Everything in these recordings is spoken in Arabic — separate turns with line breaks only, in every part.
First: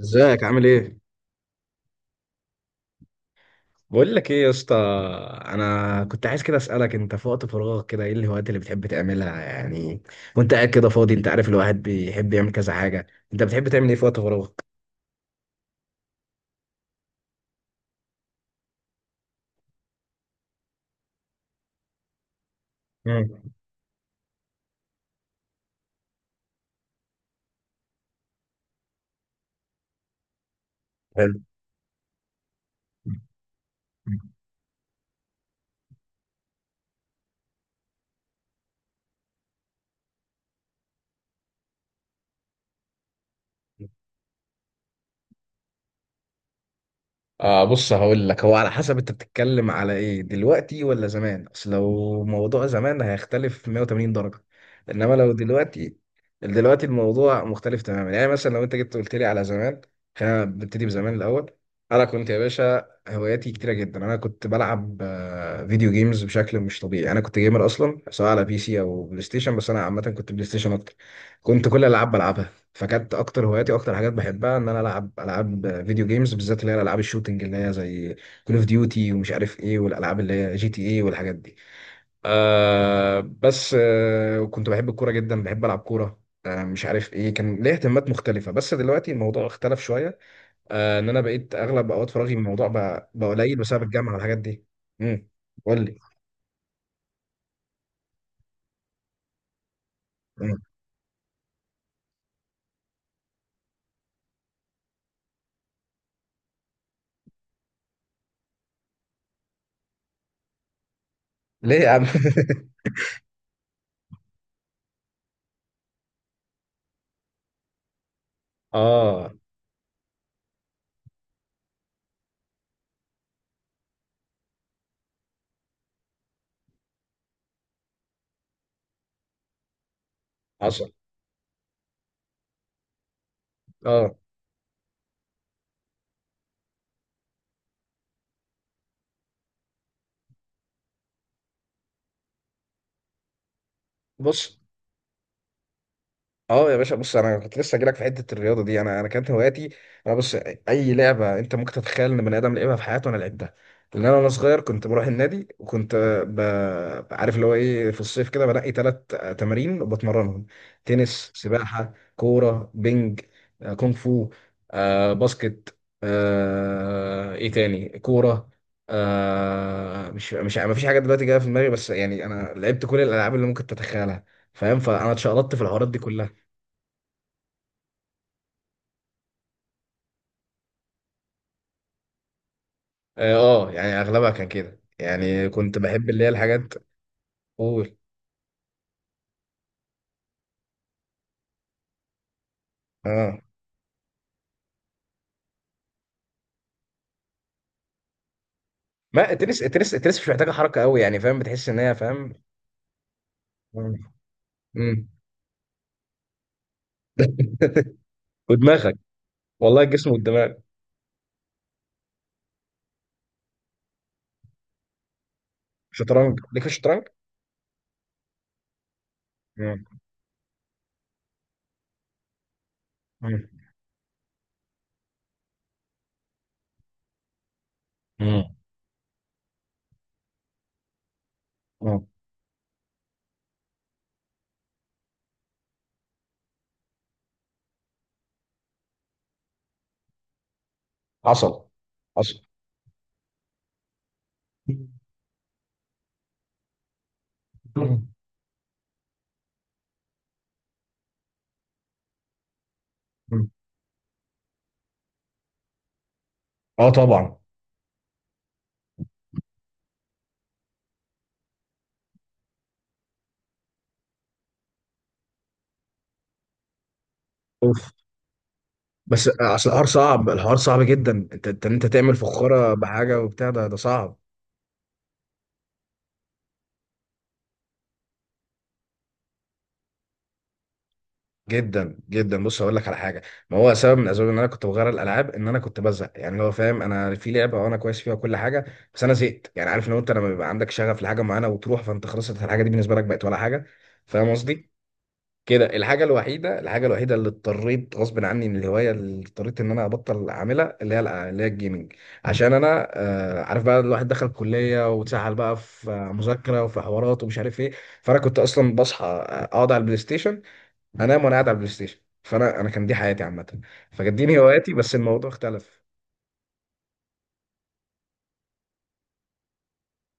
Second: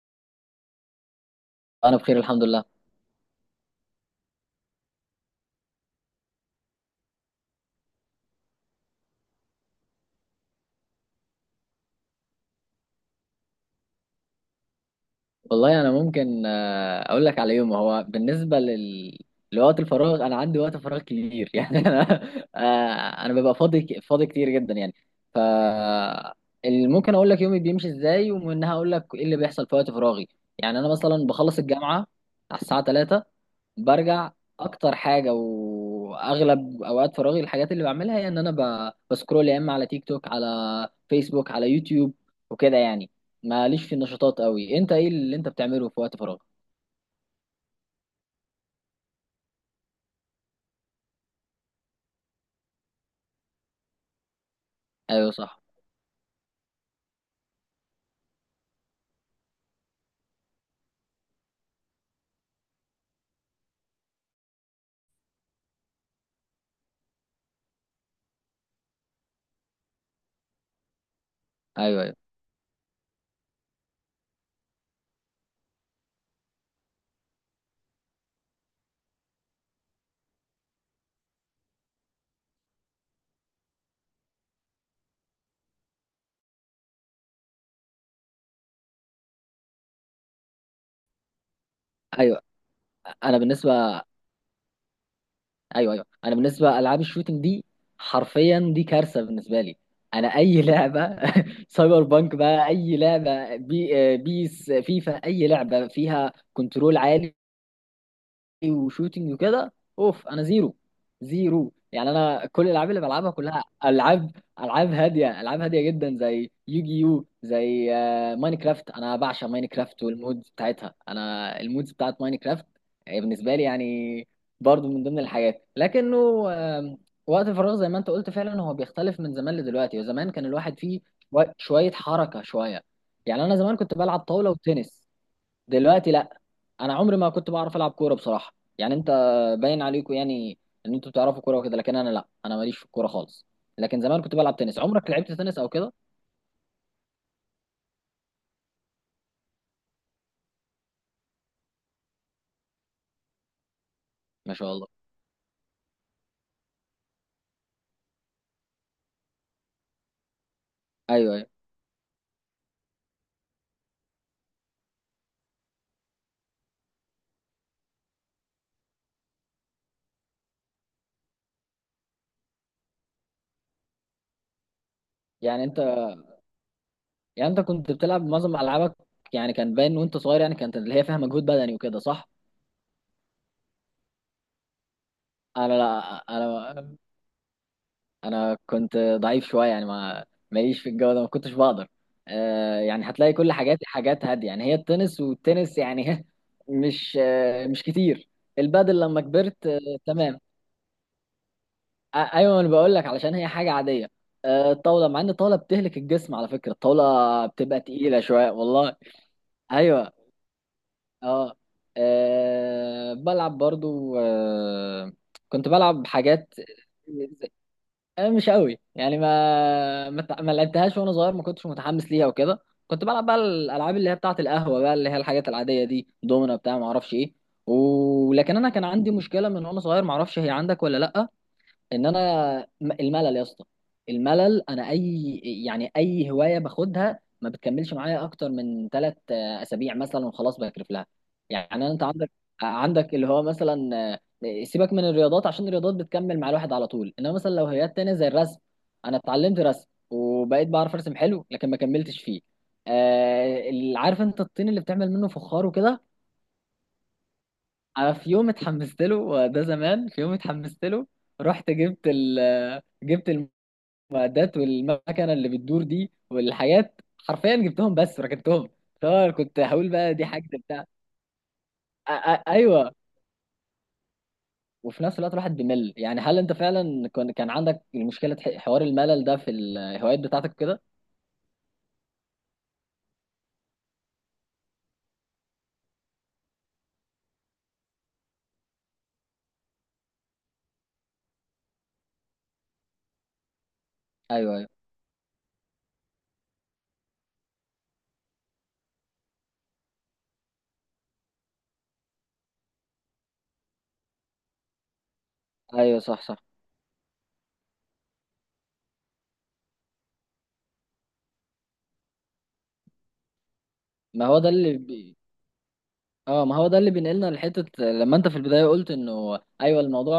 ازيك عامل ايه؟
انا بخير الحمد لله.
بقول لك ايه يا اسطى. انا كنت عايز كده اسالك، انت في وقت فراغك كده ايه الهوايات اللي بتحب تعملها يعني؟ وانت قاعد كده فاضي، انت عارف الواحد بيحب يعمل كذا حاجه. انت بتحب تعمل ايه في وقت فراغك؟
والله انا ممكن اقول لك على يوم. هو بالنسبه لوقت الفراغ، انا عندي وقت فراغ كبير يعني انا، انا
مم.
ببقى فاضي فاضي كتير جدا يعني. ف ممكن اقول لك يومي بيمشي ازاي ومنها اقول لك ايه اللي بيحصل في وقت فراغي. يعني انا مثلا
حلو.
بخلص الجامعه على الساعه 3، برجع. اكتر حاجه واغلب اوقات فراغي الحاجات اللي بعملها هي ان انا بسكرول يا اما على تيك توك، على فيسبوك، على يوتيوب وكده يعني. ماليش في النشاطات قوي. انت ايه اللي انت بتعمله في وقت فراغ؟
آه بص هقول لك، هو على حسب انت بتتكلم على ايه، دلوقتي ولا زمان؟ اصل لو موضوع زمان هيختلف 180 درجة، انما
ايوه
لو
صح.
دلوقتي، دلوقتي الموضوع مختلف تماما. يعني مثلا لو انت جيت قلت لي على زمان، خلينا نبتدي بزمان الاول. انا كنت يا باشا هواياتي كتيرة جدا. انا كنت بلعب فيديو جيمز بشكل مش طبيعي. انا كنت جيمر اصلا، سواء على بي سي او بلاي ستيشن، بس انا عامة كنت بلاي ستيشن اكتر. كنت كل
ايوه
الالعاب
ايوه.
بلعبها. فكانت اكتر هواياتي واكتر حاجات بحبها ان انا العب العاب فيديو جيمز، بالذات اللي هي الالعاب الشوتنج، اللي هي زي كول اوف ديوتي ومش عارف ايه، والالعاب اللي هي جي تي ايه والحاجات دي. بس كنت بحب الكوره جدا، بحب العب كوره، مش عارف ايه، كان ليا اهتمامات مختلفه. بس دلوقتي الموضوع اختلف شويه. ان انا بقيت اغلب اوقات فراغي من
ايوه
الموضوع بقى
انا
قليل بسبب
بالنسبه
الجامعه والحاجات دي. امم. قول
ايوه
لي.
ايوه انا بالنسبه العاب الشوتينج دي حرفيا دي كارثه بالنسبه لي. انا
مم.
اي لعبه سايبر بانك بقى، اي لعبه بي آه، بيس، فيفا، اي لعبه فيها كنترول عالي وشوتينج وكده، اوف. انا زيرو زيرو
ليه يا عم؟
يعني. انا كل الالعاب اللي بلعبها كلها العاب، العاب هاديه، العاب هاديه جدا زي يوجي يو، زي ماينكرافت. انا
اه،
بعشق ماينكرافت والمودز بتاعتها. انا المودز بتاعت ماينكرافت بالنسبه لي يعني، برضو من ضمن الحاجات. لكنه آم، وقت الفراغ زي ما انت قلت فعلا هو بيختلف من زمان لدلوقتي، وزمان كان الواحد
حصل.
فيه شوية شوية حركة شوية. يعني انا زمان كنت
اه
بلعب طاولة وتنس. دلوقتي لا. انا عمري ما كنت بعرف العب كوره بصراحه يعني. انت باين عليكم يعني ان انتوا بتعرفوا كوره وكده، لكن انا لا. انا ماليش في الكوره خالص. لكن زمان كنت بلعب
بص،
تنس. عمرك لعبت تنس او كده؟
اه يا باشا بص، انا كنت لسه جايلك في حته الرياضه دي. انا كانت هواياتي، انا بص، اي لعبه انت ممكن تتخيل ان بني ادم لعبها في حياته، انا لعبتها. لان انا وانا
ما
صغير
شاء
كنت
الله.
بروح النادي، وكنت ب... عارف اللي هو ايه، في الصيف كده بنقي 3 تمارين وبتمرنهم. تنس،
ايوه ايوه.
سباحه، كوره، بينج، كونغ فو، باسكت، ايه تاني كوره، مش ما فيش حاجه دلوقتي جايه في دماغي. بس يعني انا لعبت كل الالعاب اللي ممكن تتخيلها، فاهم؟ فانا اتشقلطت في
يعني انت،
الحوارات دي كلها.
كنت بتلعب معظم العابك يعني، كان باين وانت صغير يعني كانت اللي هي فيها مجهود بدني وكده، صح.
اه. يعني اغلبها كان كده، يعني كنت
انا
بحب اللي هي
لا.
الحاجات.
انا
قول.
انا كنت ضعيف شويه يعني. ما ماليش في الجو ده، ما كنتش بقدر. آه يعني هتلاقي
اه،
كل حاجاتي حاجات هاديه يعني، هي التنس، والتنس يعني مش مش كتير. البادل لما
ما التنس،
كبرت آه.
مش
تمام.
محتاجه حركه قوي يعني، فاهم؟ بتحس ان هي،
آه
فاهم.
ايوه انا بقول لك علشان هي حاجه عاديه. آه
امم،
الطاوله، مع ان الطاوله بتهلك الجسم على فكره. الطاوله بتبقى تقيله شويه والله.
ودماغك، والله الجسم
ايوه.
والدماغ.
اه، آه بلعب برضو آه. كنت بلعب
شطرنج،
حاجات.
ليك في الشطرنج؟
أنا مش قوي يعني.
مم.
ما لعبتهاش وانا صغير، ما كنتش متحمس ليها وكده. كنت بلعب بقى
مم.
الالعاب اللي هي بتاعه القهوه بقى، اللي هي الحاجات العاديه دي، دومنا بتاع ما اعرفش ايه.
مم.
ولكن انا كان عندي مشكله من وانا صغير، ما اعرفش هي عندك ولا لا.
مم.
ان انا الملل يا اسطى. الملل. انا اي هوايه باخدها ما بتكملش معايا اكتر من 3 اسابيع مثلا، وخلاص بكرف لها.
حصل.
يعني انت عندك،
حصل.
اللي هو مثلا سيبك من الرياضات عشان الرياضات بتكمل مع الواحد على طول، انما مثلا لو هوايات
مم.
تانية زي الرسم، انا اتعلمت رسم وبقيت بعرف ارسم حلو لكن ما كملتش فيه.
مم.
آه عارف انت الطين اللي بتعمل منه فخار وكده،
اه طبعا.
انا في يوم اتحمست له، وده زمان في يوم اتحمست له رحت جبت المعدات والمكنه اللي بتدور دي والحاجات. حرفيا
اوف.
جبتهم بس ركنتهم.
بس
فأنا كنت
اصل الحوار
هقول بقى دي
صعب،
حاجه
جدا. انت تعمل فخاره
ايوه.
بحاجه وبتاع، ده صعب.
وفي نفس الوقت الواحد بيمل يعني. هل انت فعلا كان عندك المشكله حوار الملل ده في الهوايات بتاعتك كده؟
جدا جدا. بص هقول لك على حاجه، ما هو سبب من اسباب ان انا كنت بغير الالعاب، ان انا كنت بزهق. يعني اللي هو فاهم، انا في لعبه وانا كويس فيها كل حاجه، بس انا زهقت. يعني عارف، لو انت لما بيبقى عندك شغف لحاجه معينه وتروح، فانت خلاص أنت الحاجه دي بالنسبه لك بقت ولا حاجه، فاهم
ايوه ايوه.
قصدي؟ كده. الحاجه الوحيده اللي اضطريت غصب عني من الهوايه، اللي اضطريت ان انا ابطل اعملها، اللي هي اللي هي الجيمنج. عشان انا، عارف بقى، الواحد دخل كليه واتسحل بقى في
ايوه صح صح.
مذاكره وفي حوارات ومش عارف ايه. فانا كنت اصلا بصحى اقعد على البلاي ستيشن، هنام وانا قاعد على البلاي ستيشن. فانا كان دي حياتي عامه، فكانت
ما
دي
هو ده اللي،
هواياتي. بس الموضوع اختلف.
اه ما هو ده اللي بينقلنا لحته لما انت في البدايه قلت انه ايوه، الموضوع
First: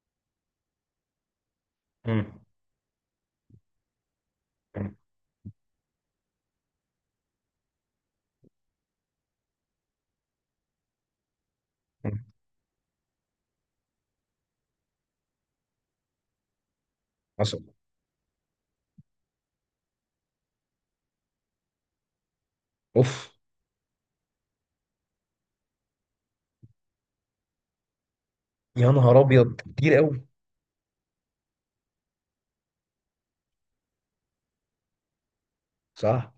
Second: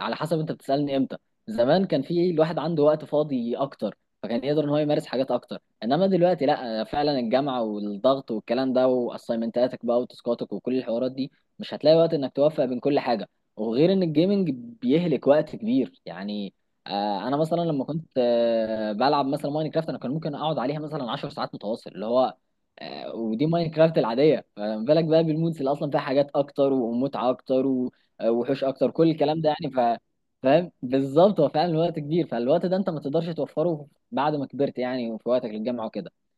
على حسب انت بتسالني امتى. زمان كان في
امم.
الواحد عنده وقت فاضي اكتر، فكان يقدر ان هو
امم.
يمارس حاجات اكتر. انما دلوقتي لا، فعلا الجامعه والضغط والكلام ده، واسايمنتاتك بقى وتاسكاتك وكل الحوارات دي، مش هتلاقي وقت
امم.
انك توفق بين كل حاجه. وغير ان الجيمنج بيهلك وقت كبير يعني. انا مثلا
حصل.
لما كنت بلعب مثلا ماينكرافت، انا كان ممكن اقعد عليها مثلا 10 ساعات متواصل اللي هو
اوف.
ودي كرافت العاديه، فما بالك بقى بالمودز اللي اصلا فيها حاجات اكتر ومتعه اكتر و- وحوش
يا
اكتر، كل
نهار
الكلام ده
ابيض،
يعني.
كتير قوي.
فاهم بالظبط. هو فعلا الوقت كبير، فالوقت ده انت ما تقدرش توفره بعد ما كبرت يعني، وفي وقتك للجامعه وكده.
صح.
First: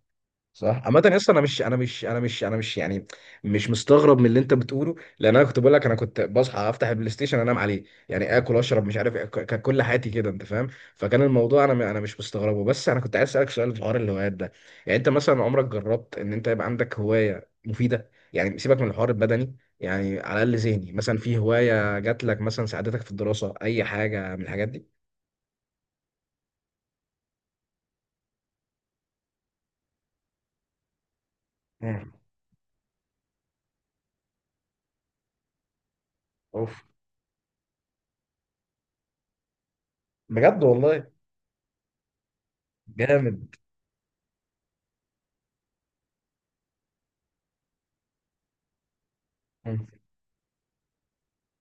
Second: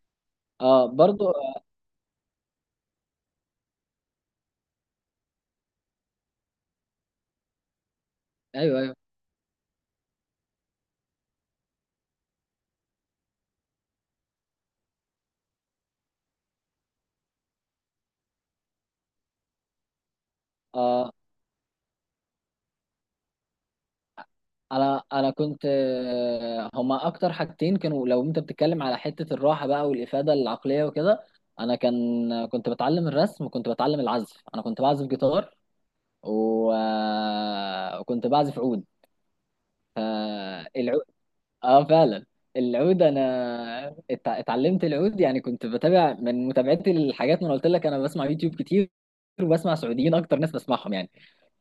صح.
اه
عامة يا
برضو
اسطى، انا مش،
آه،
انا مش، انا مش، يعني مش مستغرب من اللي انت بتقوله، لان انا كنت بقول لك انا كنت بصحى افتح البلاي ستيشن انام عليه، يعني اكل
ايوه
اشرب
ايوه.
مش عارف إيه، كانت كل حياتي كده، انت فاهم. فكان الموضوع، انا مش مستغربه. بس انا كنت عايز اسالك سؤال في حوار الهوايات ده، يعني انت مثلا عمرك جربت ان انت يبقى عندك هوايه مفيده؟ يعني سيبك من الحوار البدني، يعني على الاقل ذهني،
اه
مثلا في هوايه جات لك مثلا ساعدتك في الدراسه، اي حاجه من الحاجات دي؟
انا كنت هما اكتر حاجتين كانوا، لو انت بتتكلم على حته الراحه بقى والافاده العقليه وكده، انا
مم.
كنت بتعلم الرسم وكنت بتعلم العزف. انا كنت بعزف جيتار و...
اوف.
آه، وكنت بعزف عود.
بجد
العود،
والله.
اه فعلا. العود
جامد.
انا اتعلمت العود يعني. كنت بتابع من متابعتي الحاجات، ما انا قلت لك انا بسمع يوتيوب كتير. وبسمع
مم.
سعوديين اكتر، ناس بسمعهم يعني،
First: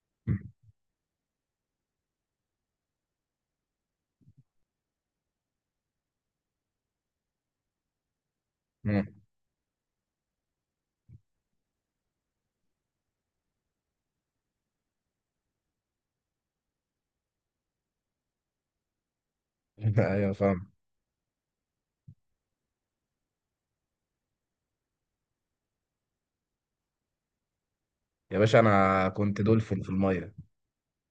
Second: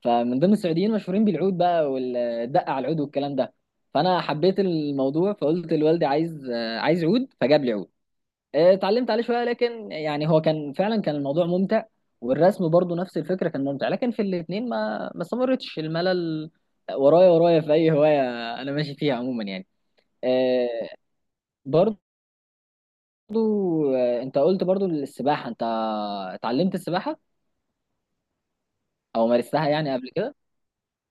فمن ضمن السعوديين مشهورين بالعود بقى والدقة على العود والكلام ده. فانا حبيت الموضوع فقلت لوالدي عايز عايز عود فجاب لي عود.
مم.
اتعلمت عليه شوية، لكن يعني هو كان فعلا كان الموضوع ممتع. والرسم برضو نفس الفكرة كان ممتع، لكن في الاتنين ما استمرتش. الملل ورايا، ورايا في اي هواية. انا ماشي فيها عموما يعني.
ايوه فاهم.
آه، برضو انت قلت برضو السباحة. انت اتعلمت السباحة
يا باشا انا
او
كنت
مارستها
دولفين في
يعني قبل
الميه.
كده؟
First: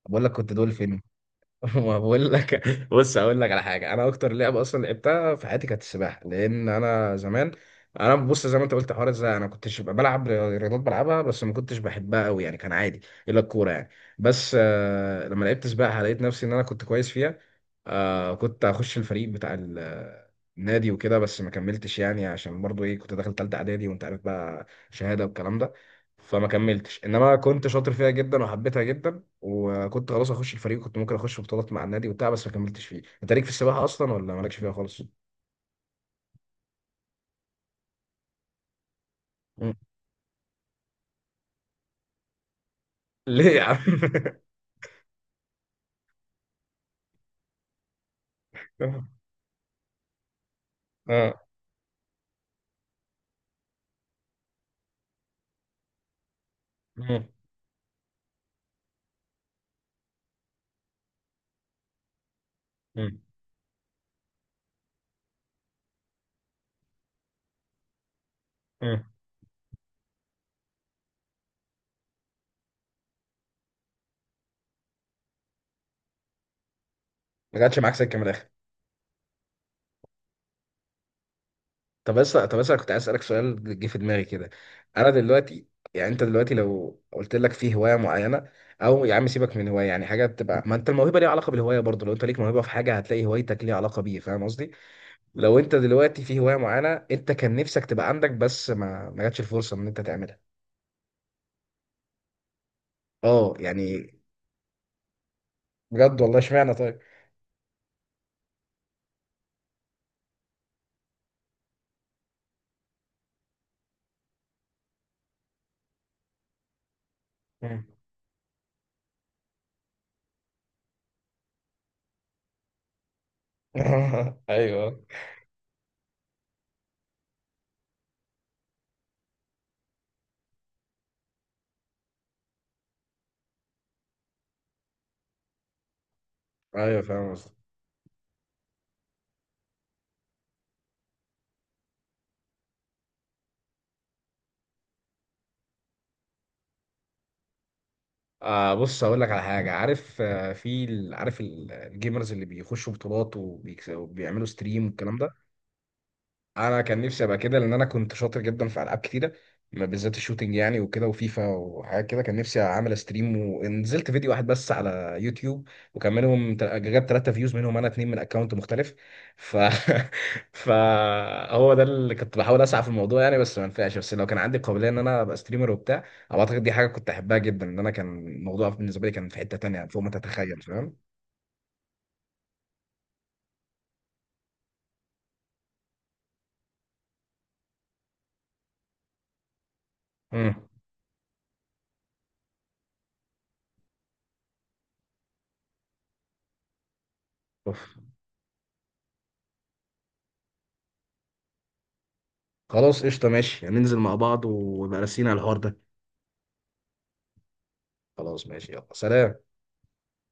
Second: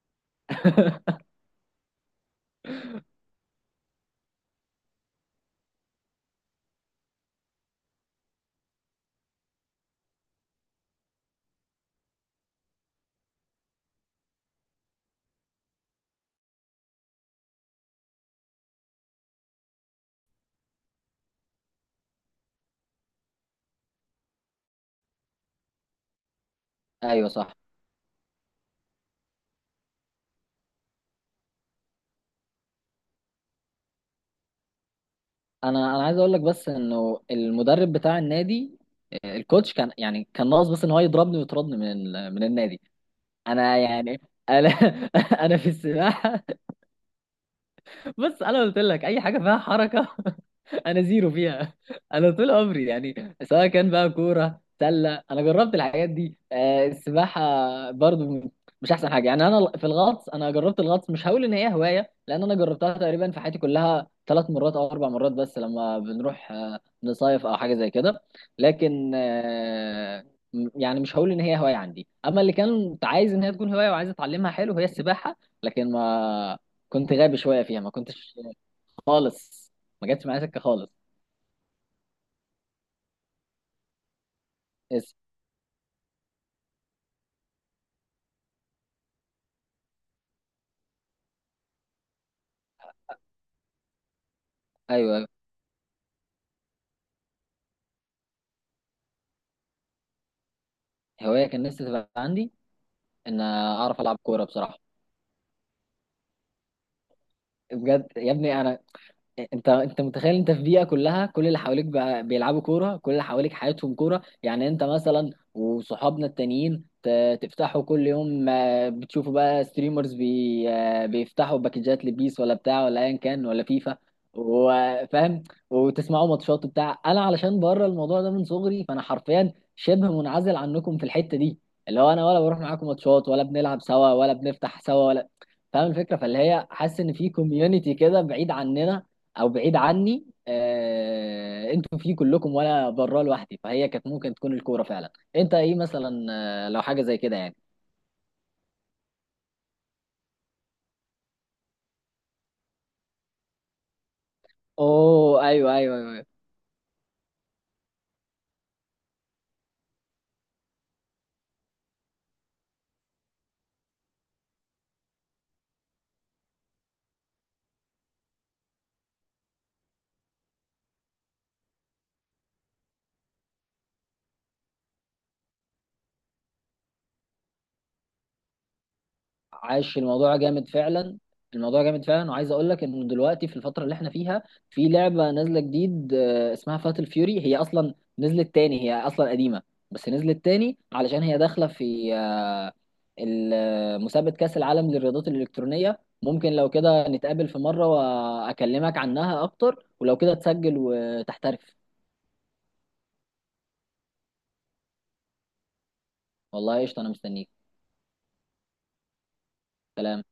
بقول لك كنت دولفين. ما بقول لك. بص اقول لك على حاجه، انا اكتر لعبه اصلا لعبتها في حياتي كانت السباحه. لان انا زمان، انا بص، زي ما انت قلت، حوار ازاي انا كنتش ببقى بلعب رياضات بلعبها بس ما كنتش بحبها قوي، يعني كان عادي الا الكوره يعني. بس لما لعبت سباحه لقيت نفسي ان انا كنت كويس فيها. كنت هخش الفريق بتاع النادي وكده، بس ما كملتش يعني، عشان برضو ايه، كنت داخل تالتة اعدادي وانت عارف بقى شهاده والكلام ده. فما كملتش،
ايوه
انما
صح.
كنت شاطر فيها جدا وحبيتها جدا. وكنت خلاص اخش الفريق، كنت ممكن اخش بطولات مع النادي وبتاع، بس ما كملتش فيه. انت ليك في السباحه اصلا ولا مالكش فيها خالص؟
انا عايز اقول لك بس انه المدرب بتاع النادي، الكوتش
مم.
كان يعني كان ناقص بس ان هو يضربني ويطردني من من النادي.
ليه يا
انا
عم؟
يعني انا انا في السباحة، بص انا قلت لك اي حاجه فيها حركه. انا زيرو
اه.
فيها. انا طول عمري يعني، سواء كان بقى كوره سله، انا جربت الحاجات دي.
مم.
السباحه برضو مش احسن حاجه يعني. انا في الغطس، انا جربت الغطس، مش هقول ان هي هوايه لان انا جربتها
مم.
تقريبا في حياتي كلها 3 مرات او 4 مرات، بس لما بنروح نصيف او حاجه زي كده.
مم.
لكن آه، يعني مش هقول ان هي هوايه عندي. اما اللي كانت عايز ان هي تكون هوايه وعايز اتعلمها حلو، هي السباحه. لكن ما كنت غبي
ما
شويه
جاتش
فيها، ما
معاك سكه من
كنتش
الاخر.
خالص. ما جاتش معايا سكه خالص.
طب بس انا كنت عايز اسالك سؤال جه في دماغي كده. انا
بس
دلوقتي، يعني انت دلوقتي لو قلت لك في هوايه معينه، او يا عم سيبك من هوايه، يعني حاجه بتبقى، ما انت الموهبه ليها علاقه بالهوايه برضه. لو انت ليك موهبه في حاجه هتلاقي هوايتك ليها علاقه بيه، فاهم قصدي؟
ايوه أيوة.
لو انت دلوقتي في هوايه معينه انت كان نفسك تبقى عندك، بس ما جاتش الفرصه ان انت تعملها.
هوايه كان نفسي تبقى عندي ان
اه
اعرف
يعني،
العب كوره بصراحه.
بجد والله؟ اشمعنى طيب؟
بجد يا ابني. انا انت انت متخيل انت في بيئه كلها، كل اللي حواليك بقى بيلعبوا كوره، كل اللي حواليك حياتهم كوره. يعني انت مثلا وصحابنا التانيين تفتحوا
مم.
كل يوم، بتشوفوا بقى ستريمرز بي آه، بيفتحوا باكجات لبيس ولا بتاع ولا ايا كان ولا فيفا،
ايوه،
وفاهم، وتسمعوا ماتشات بتاع. انا علشان بره الموضوع ده من صغري، فانا حرفيا شبه منعزل عنكم في الحته دي، اللي هو انا ولا بروح معاكم ماتشات ولا بنلعب سوا ولا بنفتح سوا ولا. فاهم الفكره؟ فاللي هي حاسس
ايوه
ان في
فاهم قصدك.
كوميونتي كده بعيد عننا او بعيد عني، انتوا فيه كلكم وانا بره لوحدي. فهي كانت ممكن تكون الكوره فعلا. انت ايه مثلا لو حاجه زي كده يعني؟
بص هقول لك على حاجه، عارف في عارف الجيمرز اللي بيخشوا بطولات وبيكسبوا وبيعملوا ستريم والكلام ده؟
اوه ايوه ايوه، أيوة.
انا كان نفسي ابقى كده، لان انا كنت شاطر جدا في العاب كتيره، ما بالذات الشوتينج يعني، وكده وفيفا وحاجات كده. كان نفسي اعمل ستريم، ونزلت فيديو واحد بس على يوتيوب، وكان منهم جاب 3 فيوز، منهم انا اتنين من اكونت مختلف. ف فهو ده اللي كنت بحاول اسعى في الموضوع يعني، بس ما نفعش. بس لو كان عندي قابليه ان انا ابقى ستريمر وبتاع، أو اعتقد دي حاجه كنت احبها جدا، ان انا كان الموضوع بالنسبه لي كان في حته تانيه
عاش.
فوق ما
الموضوع
تتخيل،
جامد
فاهم؟
فعلا. الموضوع جامد فعلا. وعايز اقول لك انه دلوقتي في الفتره اللي احنا فيها، في لعبه نازله جديد اسمها فاتل فيوري. هي اصلا نزلت تاني، هي اصلا قديمه بس نزلت
امم.
تاني علشان هي داخله في مسابقه كاس العالم للرياضات الالكترونيه. ممكن لو كده نتقابل في مره
أوف.
واكلمك عنها اكتر ولو كده تسجل وتحترف.
خلاص قشطه، ماشي، ننزل مع بعض ويبقى راسينا على الحوار ده.
والله قشطه انا مستنيك.
خلاص ماشي، يلا سلام.
سلام.